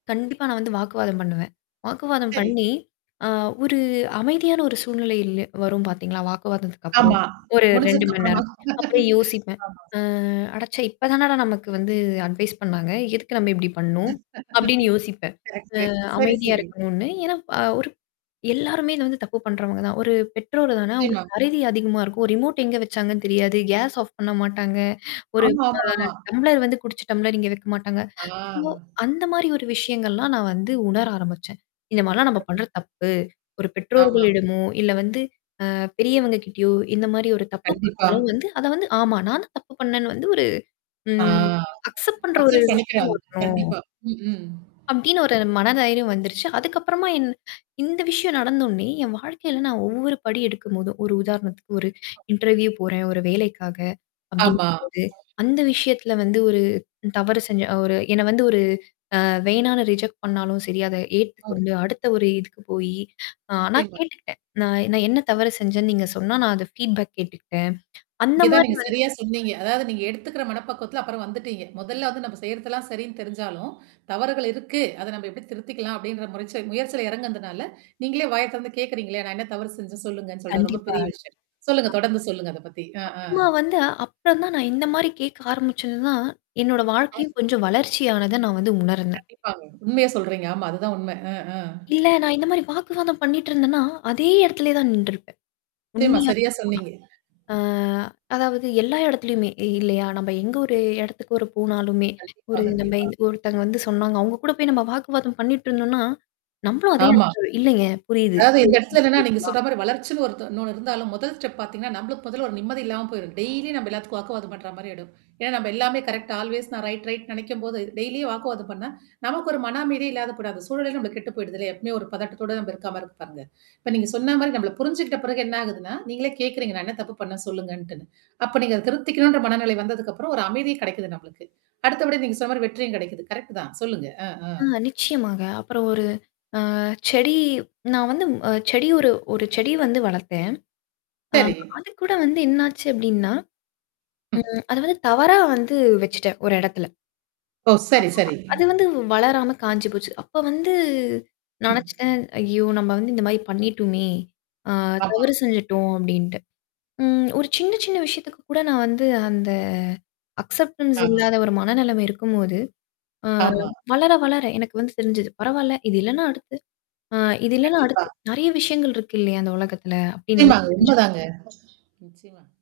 கண்டிப்பா. நான் வந்து வாக்குவாதம் பண்ணுவேன். வாக்குவாதம் சரி. பண்ணி அ ஒரு அமைதியான ஒரு சூழ்நிலை வரும் பார்த்தீங்களா? வாக்குவாதத்துக்கப்புறம். ஆமா. ஒரு 2 மணி நேரம். முடிச்சதுக்கப்புறம் அப்புறம் யோசிப்பேன். ஆமா. அ அடச்சை! இப்ப தானடா நமக்கு வந்து அட்வைஸ் பண்ணாங்க. எதுக்கு நம்ம இப்டி பண்ணோம்? அப்டின்னு யோசிப்பேன். கரெக்ட்டு. அ சரி அமைதியா சரி. இருக்கணும்ன்னு. ஏனா அ ஒரு எல்லாருமே இத வந்து தப்பு பண்றவங்க தான். ஒரு பெற்றோர் தானே நிச்சயமா. அவங்களுக்கு மறதி அதிகமா இருக்கும். ஒரு ரிமோட் எங்க வச்சாங்கன்னு தெரியாது. கேஸ் ஆஃப் பண்ண மாட்டாங்க. ஒரு ஆமாமாமா. அ டம்ளர் வந்து குடிச்சு டம்ளர் இங்க வக்க மாட்டாங்க. சோ ஆ. அந்த மாரி ஒரு விஷயங்கள்லாம் நான் வந்து உணர ஆரம்பிச்சேன். இந்த மாரிலாம் நம்ம பண்றது தப்பு. ஒரு ஆமா. பெற்றோர்களிடமோ, இல்ல வந்து அ பெரியவங்க கிட்டயோ இந்த மாரி ஒரு தப்பு கண்டிப்பா. பண்ணாலும் வந்து அத வந்து ஆமா. நானும் தப்பு பண்ணேன்னு வந்து ஒரு ஆ. ம். அக்சப்ட் பண்ற ஒரு அக்சப் விஷயம் பண்ணிக்கிறாங்க. வரணும். கண்டிப்பா. ம். அப்படின்னு ஒரு மன தைரியம் வந்துருச்சு. அதுக்கப்புறமா என் இந்த விஷயம் நடந்தோன்னே, என் வாழ்க்கையில நான் ஒவ்வொரு படி எடுக்கும்போதும். ஒரு உதாரணத்துக்கு ஒரு இன்டர்வியூ போறேன். ஒரு வேலைக்காக. ஆமா. அப்டிங்கும்போது அந்த விஷயத்தல வந்து ஒரு தவறு செஞ்ச ஒரு என்ன வந்து ஒரு அ வேணான்னு ரிஜெக்ட் பண்ணாலும் சரி, அத ஏத்துக்கொண்டு அடுத்த ஒரு இதுக்கு போயி ஆனா [unintelligible] கேட்டுக்கிட்டேன். நான் நான் என்ன தவறு செஞ்சேன்னு நீங்க சொன்னா நான் அத ஃபீட்பேக் கேட்டுட்டேன். அந்த இங்க தான் மாரி நீங்க வந்து சரியா சொன்னீங்க. அதாவது நீங்க எடுத்துக்கிற மனப்பக்குவத்தில அப்புறம் வந்துட்டீங்க. மொதல்ல வந்து நம்ம செய்றதெல்லாம் சரின்னு தெரிஞ்சாலும், தவறுகள் இருக்கு. அத நம்ம எப்படி திருத்திக்கலாம் அப்டின்ற முறைச்ச முயற்சில எறங்குதுனால, நீங்களே வாய்ய தொறந்து கேக்கிறீங்கள, "நான் என்ன தவறு செஞ்சே சொல்லுங்கன்னு?" சொல்லுட்டு. அது ரொம்ப கண்டிப்பா. பெரிய ஆ விஷயம். சொல்லுங்க. தொடர்ந்து சொல்லுங்க. அத பத்தி. ஆ ஆ. அப்புறம்மா வந்து அப்புறம் தான் நான் இந்த மாரி கேட்க ஆரம்பிச்சது தான், என்னோட வாழ்க்கையும் கொஞ்சம் வளர்ச்சியானத நான் வந்து உணர்ந்தேன். கண்டிப்பாங்க. உண்மைய சொல்றீங்க. ஆமா. அதுதான் உண்ம. அ ஆ. இல்ல நான் இந்த மாரி வாக்குவாதம் பண்ணிட்டு இருந்தேன்னா, அதே இடத்திலேயே தான் நின்றுருப்பேன். நிச்சியமா. உண்மையா சரியா சொல்ல போனா. சொன்னீங்க. ஆ அதாவது எல்லா இடத்துலயுமே இல்லையா? நம்ம எங்க ஒரு இடத்துக்கு ஒரு போனாலுமே, கண்டிப்பா. ஒரு நம்ம கண்டிப்பா. ஒருத்தங்க வந்து சொன்னாங்க. அவங்க கூட போய் நம்ம வாக்குவாதம் பண்ணிட்டு இருந்தோம்னா, நம்மளும் அதே ஆமா. இடத்துல இல்லங்க புரியுது. அதாவது இந்த இடத்துல என்னன்னா, நீங்க சொன்ன மாரி வளர்ச்சுன்னு ஒரு ஒண் இன்னொன்னு இருந்தாலும் முதல் ஸ்டெப் பார்த்தீங்கன்னா, நம்மளுக்கு முதல்ல ஒரு நிம்மதி இல்லாம போயிடும். டெய்லி நம்ம எல்லாத்துக்கும் வாக்குவாதம் பண்ற மாரி ஆயிடும். ஏன்னா, நம்ம எல்லாமே கரெக்ட ஆல்வேஸ் நான் ரைட் ரைட் நெனைக்கும்போது டெய்லியே வாக்குவாதம் பண்ணா, நமக்கு ஒரு மன அமைதியே இல்லாத கூடாது. அந்த சூழலே நம்மக்கு கெட்டு போயிடுதில்லயா. எப்பவுமே ஒரு பதட்டத்தோட நம்ம இருக்காமாரி இருக்கு பாருங்க. இப்ப நீங்க சொன்ன மாரி நம்மள புரிஞ்சுக்கிட்ட பிறகு என்ன ஆகுதுன்னா, நீங்களே கேட்கறீங்க. நான் என்ன தப்பு பண்ணே சொல்லுங்கன்ட்டுன்னு. அப்ப நீங்க அத திருத்திக்கணுன்ற மனநிலை வந்ததுக்கப்புறம் ஒரு அமைதியு கெடைக்குது நம்மளுக்கு. அடுத்தபடி நீங்க சொன்ன மாரி வெற்றியும் கெடைக்குது. கரெக்ட் தான். சொல்லுங்க. அ ஆ. ஆ நிச்சயமாங்க. அப்புறம் ஒரு அ செடி நான் வந்து அ செடி ஒரு ஒரு செடி வந்து வளர்த்தேன். ஆ சரி. அது கூட வந்து என்னாச்சு அப்டின்னா ம். அத வந்து தவறா வந்து வச்சுட்டேன் ஒரு இடத்துல. ஓ! ஆமா சரி சரி. அது வந்து வளராம காஞ்சி போச்சு. அப்ப வந்து ம். நெனச்சுட்டேன். ஐயோ! நம்ம வந்து இந்த மாரி பண்ணிட்டோமே! ஆ ஆமா. தவறு செஞ்சுட்டோம் அப்டீன்ட்டு ம். ஒரு சின்ன சின்ன விஷயத்துக்கு கூட நான் வந்து அந்த அக்சப்டன்ஸ் [unintelligible] இல்லாத ஒரு மனநெலமை இருக்கும்போது. ஆமா. அ வளர வளர எனக்கு வந்து செரிஞ்சது. பரவால்ல. இது இல்லன்னா அடுத்து அ இது இல்லன்னா கண்டிப்பா. அடுத்து நெறைய விஷயங்கள் இருக்கு இல்லையா? அந்த உலகத்தில அப்படின்னு வந்து நிச்சயமாங்க. தெரிஞ்சுக்க உண்மதாங்க. நிச்சயமா.